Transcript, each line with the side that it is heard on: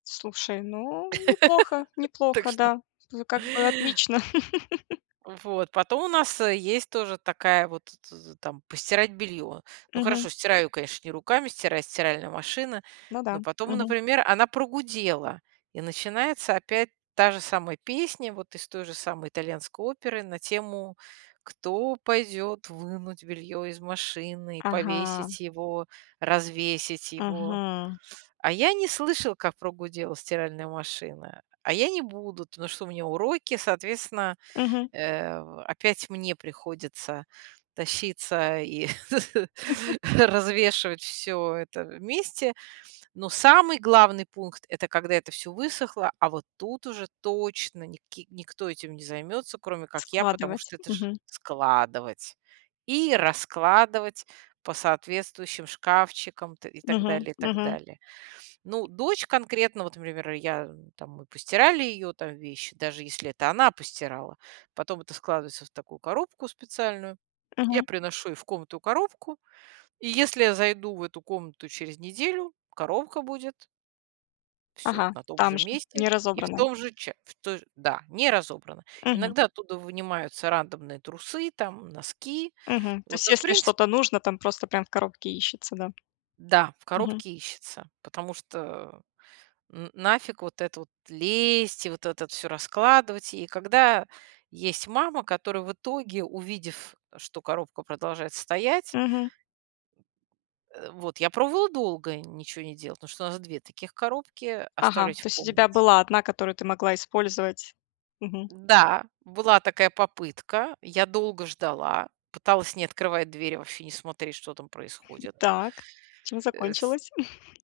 left: Слушай, ну, неплохо,
right: Так
left: неплохо,
right: что
left: да, ну как бы отлично.
right: Вот, потом у нас, э, есть тоже такая вот, т т там постирать белье. Ну,
left: Мгм.
right: хорошо, стираю, конечно, не руками, стирает стиральная машина,
left: Ну
right: но
left: да.
right: потом,
left: Мгм.
right: например, она прогудела. И начинается опять та же самая песня, вот из той же самой итальянской оперы на тему, кто пойдет вынуть белье из машины,
left: Ага.
right: повесить его, развесить его.
left: Мгм.
right: "А я не слышал, как прогудела стиральная машина". "А я не буду, потому что у меня уроки". Соответственно,
left: Мгм.
right: э, опять мне приходится тащиться и развешивать всё это вместе, но самый главный пункт- это, когда это всё высохло, а вот тут уже точно ник никто этим не займется, кроме как я, потому
left: Складывать.
right: что это ж
left: Мгм.
right: складывать и раскладывать по соответствующим шкафчикам т и так
left: Мгм,
right: далее, так
left: мгм.
right: далее. Ну, дочь конкретно, вот пример я там мы постирали ее там вещи, даже если это она постирала, потом это складывается в такую коробку специальную, я
left: Мгм.
right: приношу ей в комнату коробку, и если я зайду в эту комнату через неделю, коробка будет всё т
left: Ага,
right: на том
left: там
right: же
left: же,
right: месте
left: не
right: и в
left: разобранный.
right: том же ча в той же да, не разобрано.
left: Мгм.
right: Иногда оттуда вынимаются рандомные трусы там, носки.
left: Мгм. То
right: Вот.
left: есть
right: Но в
left: если что-то
right: принципе
left: нужно там, просто прям в коробке ищется, да?
right: Да, в
left: Мгм.
right: коробке ищется, потому что н нафиг вот это вот лезть, и вот это от всё раскладывать, и когда есть мама, которая в итоге, увидев, что коробка продолжает стоять
left: Мгм.
right: Э, вот я пробовала долго ниче не делать, потому что у нас 2 таких коробки,
left: Ага,
right: оставлять в
left: то есть у тебя
right: комнате.
left: была одна, которую ты могла использовать. Мгм.
right: Да, была такая попытка, я долго ждала, пыталась не открывать дверь, вообще не смотреть, что там
left: М,
right: происходит.
left: так, чем
right: Э, с
left: закончилось?